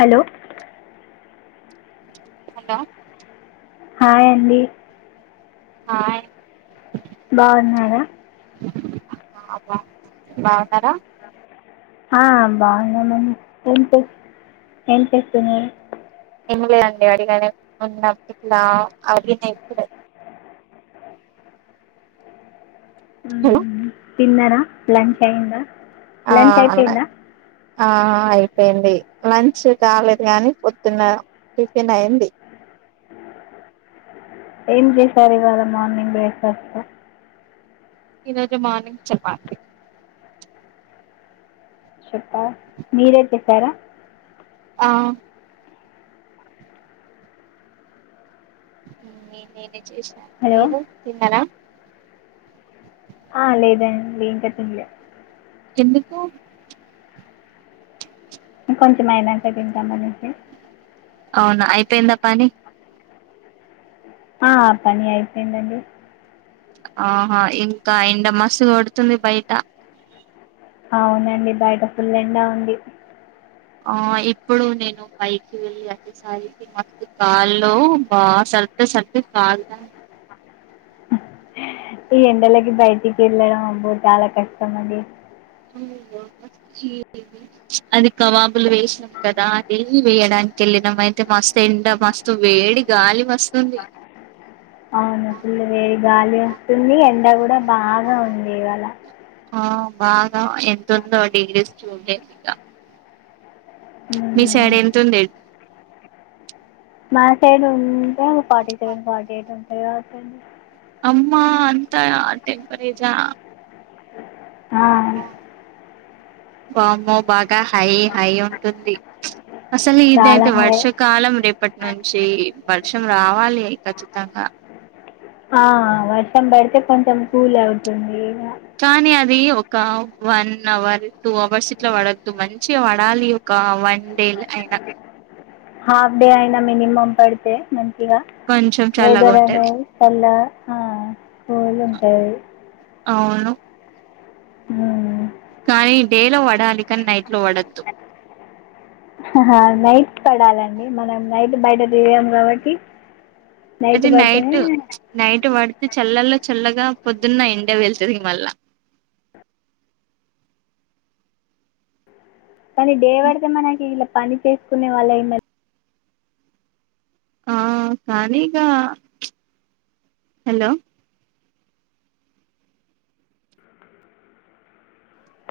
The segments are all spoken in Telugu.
హలో హలో హాయ్ అండి హాయ్ బాగున్నారా, అ బాగున్నార, ఆ బాగున్నాము అండి ఏం చే ఏం చేస్తున్నారు, ఏం లేదండి అడిగానే, [inaudible] హలో మ్మ్, తిన్నారా లంచ అయింద ఆ అన్నై ఆ ఆయి పెంది లంచ్ కాలేదు గానీ పొద్దున్న టిఫిన్ అయ్యంది ఏం చేశారు ఇవాళ మార్నింగ్ బ్రేక్ఫాస్ట్ లో ఈరోజు మార్నింగ్ చపాతి చెప్ప మీరే చెసారా ఆ నే నేనే చేషిన హలో మీరు తిన్నర ఆ లేదండి ఇంక తిన్లే ఎందుకు ఇంకొంచెం అయినంక తింటామనేసి అవున అయిపేంద పని ఆ పని అయిపెందండి ఆహా ఇంకా ఎండ మస్తు కొడుతుంది బయట అవునండి బయట ఫుల్ ఎండా ఉంది ఆ ఇప్పుడు నేను పైకి వెళ్ళి అచేసరికి మత్తు కాళ్ళు బాగా సర్దు సర్దు కాల్తంది ఈ ఎండలకి బయటికి వెళ్ళడం అబ్బో చాలా కష్టం అండి అది కబాబులు వేసినాం కదా అది వేయడానికి కెళ్ళినం అయితే మస్తు ఎండ మస్తు వేడి గాలి వస్తుంది అవును ఫుల్ వేడిగాలి ఫుల్ ఎండ కూడా బాగా ఉంది ఇవాళ హ బాగా ఎంత ఉందో డిగ్రీస్ చూడ్లేదిగ మీ మ్మ్. సైడ్ ఎంత ఉండేది మా సైడు ఉ two forty seven forty eight ఉ ఎలా వచ్చండి అమ్మ అంతా టెంపరేజా అ ఆవు వామ్మో బా కా హై హై ఉంటుంది అసలు చాలా ఇదైతే హై వర్షాకాలం రేపటి నుంచి వర్ష తను రావాలి ఖచ్చితంగా ఆ వర్షం పడితే కొంచెం కూల్ అవుతుంది ఇగ కానీ అది ఒక వన్ అవర్ టూ అవర్స్ ఇట్ల పడద్దు మంచిగా పడాలి ఒక వన్ డే అయినా హాఫ్ డే అయినా మినిమమ్ పడితే మన్ ఇగ గా కొంచెం చల్లగా హైదరాబాద్ ఉంటది పోయి పల్ల హ పోయాము అయి అవును మ్ కానీ డే లో పడాలి కానీ నైట్ లో పడొద్దు నైట్ పడాలండి మనం నైట్ బయట తీగాం కాబట్టి అది నైట్ నైట్ బడ్ చల్లల్లో చల్లగా పొద్దున్న ఎండే వెళ్తుంది మళ్ళా కానీ దేవాడద మనకి ఇ పని చేసుకునే వాళ్ళు అయి ఆ కానీకా హలో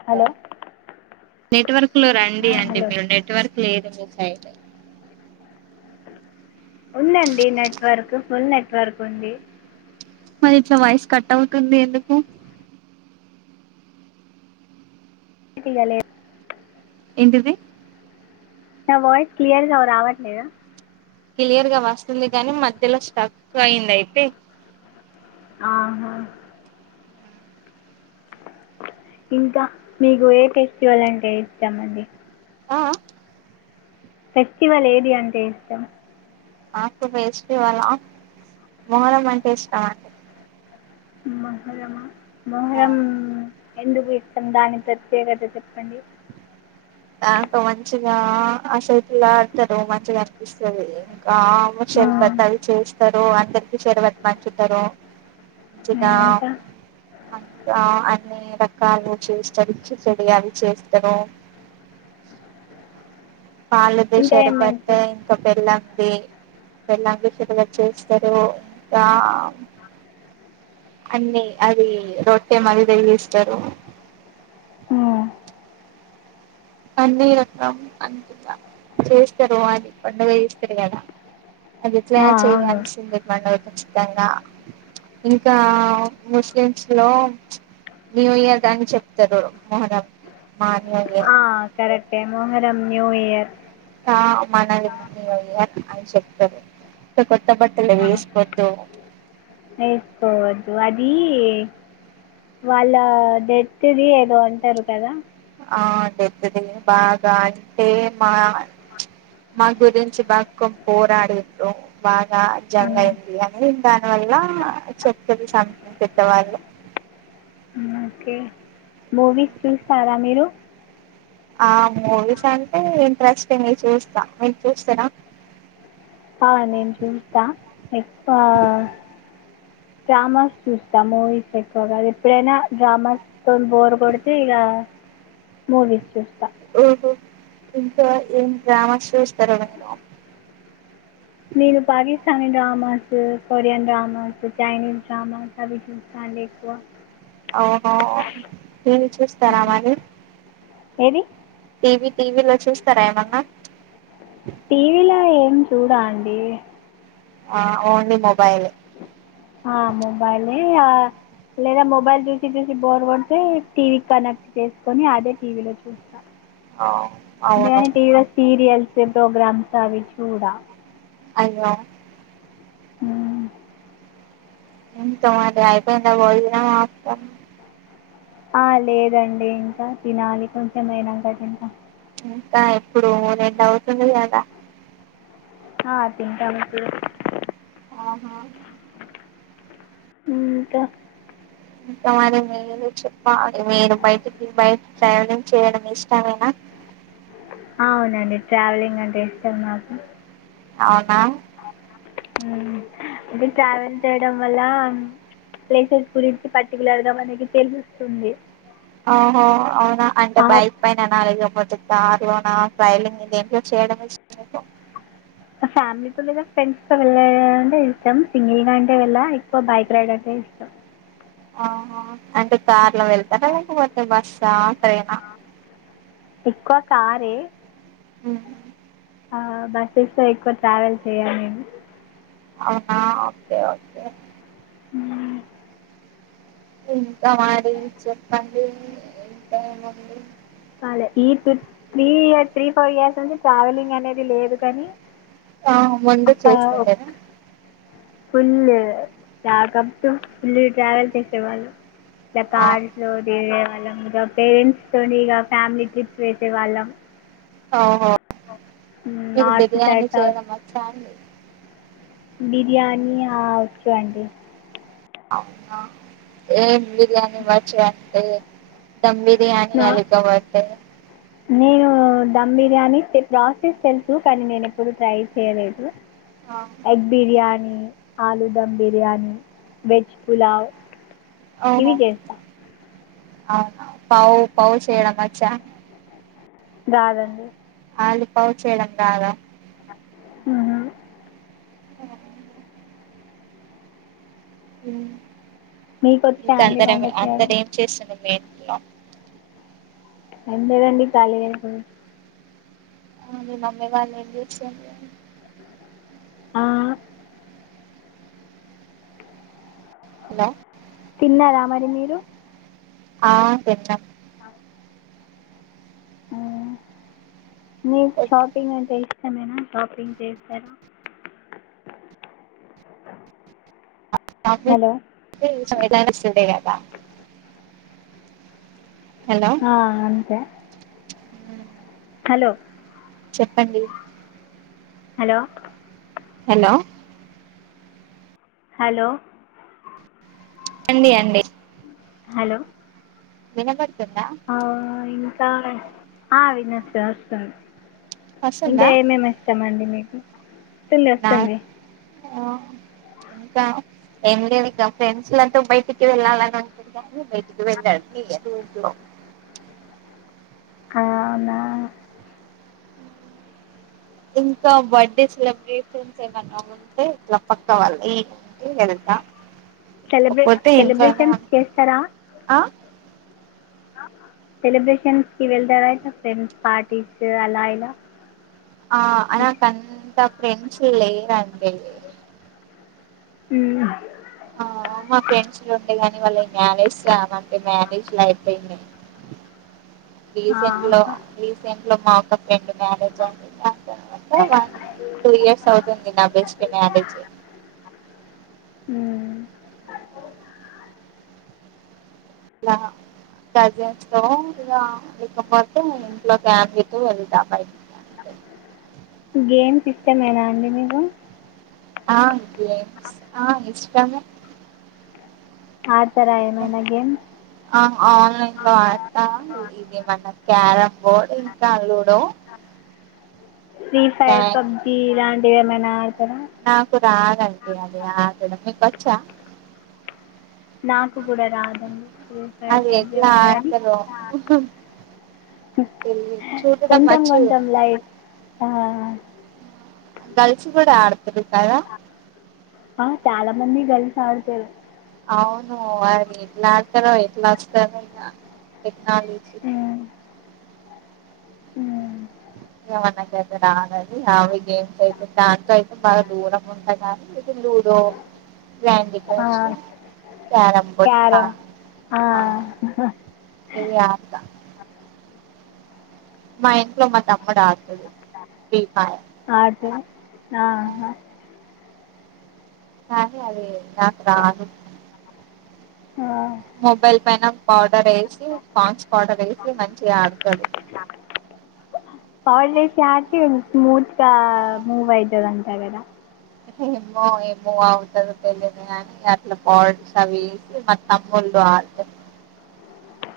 హలో నెట్వర్క్ లో రండి అండి హలో మీరు నెట్వర్క్ లేదు తెర్సయిట్ ఉందండి నెట్వర్క్ ఫుల్ నెట్వర్క్ ఉంది మరి ఇట్లా వయసు కట్ అవుతుంది ఎందుకు [unintelligible] ఎంటిది నా వోయిస్ క్లియర్ గా రావట్లేదా క్లియర్ గా వస్తుంది కానీ మధ్యలో స్టక్ అయింది అయితే ఆహా ఇంకా మీకు ఏ ఫెస్టివల్ అంటే ఇస్తాం అండి ఆ ఫెస్టివల్ ఏది అంటే ఇష్టం ఆకు ఫెస్టివల్ హా మొహారం అంటే ఇష్టం అండి ఇ మోహరమమా మహం ఎందుకు ఇష్టం దాని ప్రత్యేకత చెప్పండి నాకు మంచిగా ఆసైతులా ఆడతారు మంచిగా అనిపిస్తుంది ఆ అమ్మ చల్ బ ఉమ్, తళ చేస్తారు అంతరికి శరువత్ మంచుతారు మంచిగా ఇంకా [unintelligible] కాళ చేస్తారు ఇచ్చి చెడు అవి చేస్తారు పలుదు ఇంకా ఏమేమి శషరబట్ట చేస్తారు ఇంకా బెల్లం ఎలాషగా చుస్తారు ఇంకా అన్నీ అది రొట్టే మాది త ఇస్తారు ఉమ్, అన్ని రకం అంతగా చేస్తారు అని పండుగ చేస్తారు కదా అది ఎట్ల ఆ, అవును చేయాలిసందే [unintelligible] నిజంగా ఇంకా ముస్లిమ్స్ లో న్యూ ఇయర్ అని చెప్తారు మోహనం మాన్ ఆ కరెక్టే మొహరం న్యూ ఇయర్ ఆ మనాలి మమ్మ అయ్యారు అని చెప్పాము కొత్త బట్టలు వేసుకొద్దు వేసుకోవద్దు అది వాళ్ళ డెత్ద ది ఏదో అంటరు కద ఆ డెత్ ది బాగా అంటే మా మా గురించి బ పోరాదుర్రూ బాగా ఉమ్. జంగ ఆహా. అయింది అని దాని వల్ల చపుతరు సామెతలు పెద్దవాళ్ళు ఉమ్, ఓకే మూవీస్ చూస్తారా మీరు ఆ మూవీస్ అంటే ఇంట్రెస్ట్ చూస్త మీకు చూస్తర ఆ నేను చూస్త ఎక్కువ డ్రామాస్ చూస్త మూవీస్ ఎక్కువగా ఎప్పుడైనా డ్రామాస్ తో బోర్ కొడితే ఇగ మూవీస్ చూస్త ఓహో ఇంకా ఏం గ్రామస్ూ స్రమన కని dramas Korean dramas Chinese dramas అవి చూస్త అండి ఎక్కువ అవున మీరు చూస్తారా అవన్నీ ఎది టీవీ టీవీ లో చూసతర ఏమన్న టీవీ ల ఏం చూడ అండి ఆ ఓన్లీ మొబైల్ ఆ మొబైలే లేదా మొబైల్ చూసి చూసి బోర్ వడ్తే టీవీ కనెక్ట్ చేసుకొని అదే టీవీలో చూస్త ఆ అవును దేని టీవీలో సీరియల్ ప్రోగ్రామ్స్ అవి చూడ అయ్యో హమ్ ఏంటి మరి అయిపోయిందా భోజనం ఆఫ్టర్నూన్ ఆ లేదండి ఇంక తినాలి కొంచెం ఐనంక తింట ఇంక ఎప్పుడు రెండు అవుతుంది కద ఆ తింటామనడి ఆహా ఇంక సరి మ చె పా మీరు బయటికి బయట ట్రవలింగ్ చేయడం ఇష్టమేనా అవునండి ట్రావెలింగ్ అంటే ఇష్టం నాకు అవున అంటే ట్రావెల్ చేయడం వల్ల ప్లేసెస్ గురించి పర్టికులర్ గ మనకి తెలుస్తుంది ఓహో అవున అంటే ఆ బైక్ పైన అనాలకపోతుంది దార్నా సైలింగ్ ఇద ఏంటో చేయడంకు ఫ్యామిలీతో లేద ఫ్రెండ్స్ తో వెళ్ళ అంటే ఇష్టం సింగిల్ గా అంటే వెళ్ళ ఎక్కువ బైక్ రైడ్ అంటే ఇష్టం ఆహా అంటే కార్ లో వెళ్తారా లేకపోతే బస్సా ట్రైనా ఇకువ కారే హమ్ బస్సెస్ లో ఎక్కువ ట్రావెల్ చేయలేను అవున ఒకే ఒకే ఊ ఇంకా మరి చెప్పండి ఇంకా ఏం ఉంది అలే ఈ త్ three year three four years నుంచి ట్రావెలింగ్ అనేది లేదు కానీ ఆ ముందు చేస్తుండేనా ఫుల్లు ప్యాకప్ ఫుల్లీ ట్రావెల్ చేసేవాళ్ళు ట్ల ఆ కాట్ లో తిరిగే వాళ్ళం గా పేరెంట్స్ తోండి ఇగ ఫ్యామిలీ ట్రిప్స్ వెేసే వాళ్ళం ఆ మీకు నార్త్ బిర్యానీ సైడ్ సౌత్ చేయడం వచ్చా అండి బిర్యానీ ఆ వచ్చు అండి ఏం బి బర్యాని వచ్చు అన్ టే ధం బిర్యానీ నా అలిక వాటరు నేను ధమ్ బిర్యానీ తె ప్రాసెస్ తెలుసు కానీ నేను ఎప్పుడూ ట్రై చెయ్యలేదు ఆ, ఎగ్ బిర్యానీ ఆలూ ధమ్ బిర్యానీ వెజ్ పులావ్ ఇది ఓహో చేస్తా అవునా పౌ పౌ చేయడం వచ్చా రాదండి ఆలు పౌ చేయడం రాదా ఉఊ ఉమ్ మీకొచ్చా అండి వంట చేయడం ఏంట్లో ఏం లేదండి ఖాళీ రేపు ఆ మీ మమ్మీ వాళ్ళు ఏం చేస్తుండ్రు ఆ హలో తిన్నారా మరి మీరు ఆ తిన్నాం మ్మ్. మీకు షాపింగ్ అంటే ష్టమేనా షాపింగ్ చేస్తారా హలో [unintelligible] లా ఆ అంతే హలో చెప్పండి హలో హలో హలో అండి అండి హలో వినబడుత్తుందా ఆ, ఇంకా వినొస్తుంది ఓస్తుంది ఇంకా వస్తుందా ఏమేమి ఇష్టం మండి మీ వస్తుంది వస్తుంది ఆ ఇంకా ఏం లే ఇక ఫ్రెండ్స్ లతో బయటికి వెళ్ళాలని ఉంటుంది గని బయటికి ఇది వె [unintelligible] అవునా ఇంకా బర్త్డే సెలబ్రేషన్స్ ఏమన్నా ఉంటే ఇట్లా పక్క వాళ్ళ ఇంటి వెళ్తా సెలబే పోతే ఇంట్లోనే సెలబ్రేషన్స్ చేస్తారా ఆ సెలబ్రేషన్స్ కి వెళ్తారాలా ఫ్రెండ్స్ పార్టీస్ అలా ఇలా ఆ అనా కంతా ఫ్రెండ్స్ లేరండి హూ ఆ మా ఫ్రెండ్స్ లో ఉండేగాని వాళ్ళు మ్యారేజ్ మ్యారేజ్లు అయిపోయినాయి [inaudible] రీసెంట్ లో ఆహా. రీసెంట్ లో మా అక్క రెండు మ్యారేజ్ అయినా తరువాత వన్ టూ ఇయర్స్ అవుతుంది నా బెస్టీ మ్యారేజ్ అయి అ [inaudible] ఇలా కజన్స్ తో ఇగ లేక పోతే ఇంట్లో ఫ్యామిలీ తో వెళ్తా బయటికి అంతే గేమ్స్ ఇష్టమేనా అండి మీకు ఆ గేమ్స్ ఆ ఇష్టమే ఆడ్ ఆ ఆన్లైన్ లో ఆడతా ఇది ఏమన్నా క్యారం బోర్డ్ ఇంకా లూడో ఫ్రీ క్యా ఫైర్ తో పబ్జీ లాంటి ఏమైనా ఆడుతారా నాకు రాదండీ అది. ఆడడం మీకు వచ్చా నాకు కూడా రాదండి ఫ్రీ ఫైర్ అది ఎట్లా పబ్జీఅవి ఆడతారో తెలిదు చూడడం కొంచెం వచ్చు కొంచెం లైట్ గర్ల్స్ కూడా ఆడత చాలా మంది తెలి సార్ చే అవును వారు ఎట్లా ఆడతారో ఎట్లా వస్తార చాలేజ ఉ [unintelligible] అవి గే అయితే దాంట్ అయితే బాగా దూరం ఉండగానీ ఇది లూడో గ్యాండీ ఆ, క్రష్ క్యారం బోడ్లా క్యారమ్ ఆ, ఇది ఆ మా ఇంట్లో మా తమ్ముడు ఆ అద ఆ అదే నాకు రాను ఆ, మొబైల్ పైన ఆ వేసి స్న్స్ పాట వేసి మంచిగా ఆడతాడు పర్ ేసి హక స్మూత్గా మూవ్ అయితుద అంతగద ఏమో ఏమో అవుతుందో తెలియదు కాని అట్లా పాడ్స్ అవిసి మా తమ్ముళ్ళు ఆడత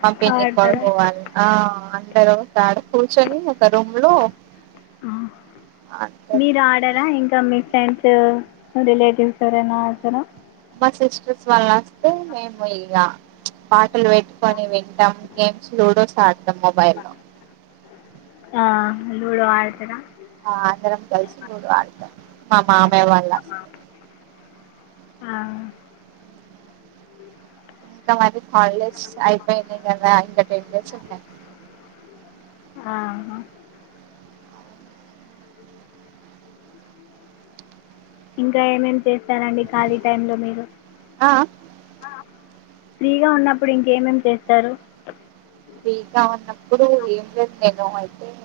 ఆ పి కొల్ ఆడతారా పో ఆ అండరు త ఆడ కూర్చొని ఒక రూమ్ లో ఆడతారు మీరు ఆడరా ఇంకా మీ ఫ్రెండ్స్ రిలేటివ్స్ ఎవరనా ఆతార బస్ ఎస్ వళ్ళస్ మేము పోయలా పా క్కలు పెట్టుకొని వింటాం గేమ్స్ లూడోస్ ఆడటాం మొబైల్ లో లుడో ఆడతార ఆ అందరం కలిసి లుడో అడత మా మామే వాళ్లా ఆ హాల హాలిడేస్ అయిపోయినాయి కదా అందుకే [unintelligible] ఆహా. ఇంకా ఏమేం చేస్తానండి ఖాళీ టైంలో మీరు ఆ ఫ్రీగా ఉన్నప్పుడు ఇంకేమేం చేస్తారు ఫ్రీగా ఉన్నప్పుడు ఏం లేదు నేను అయితే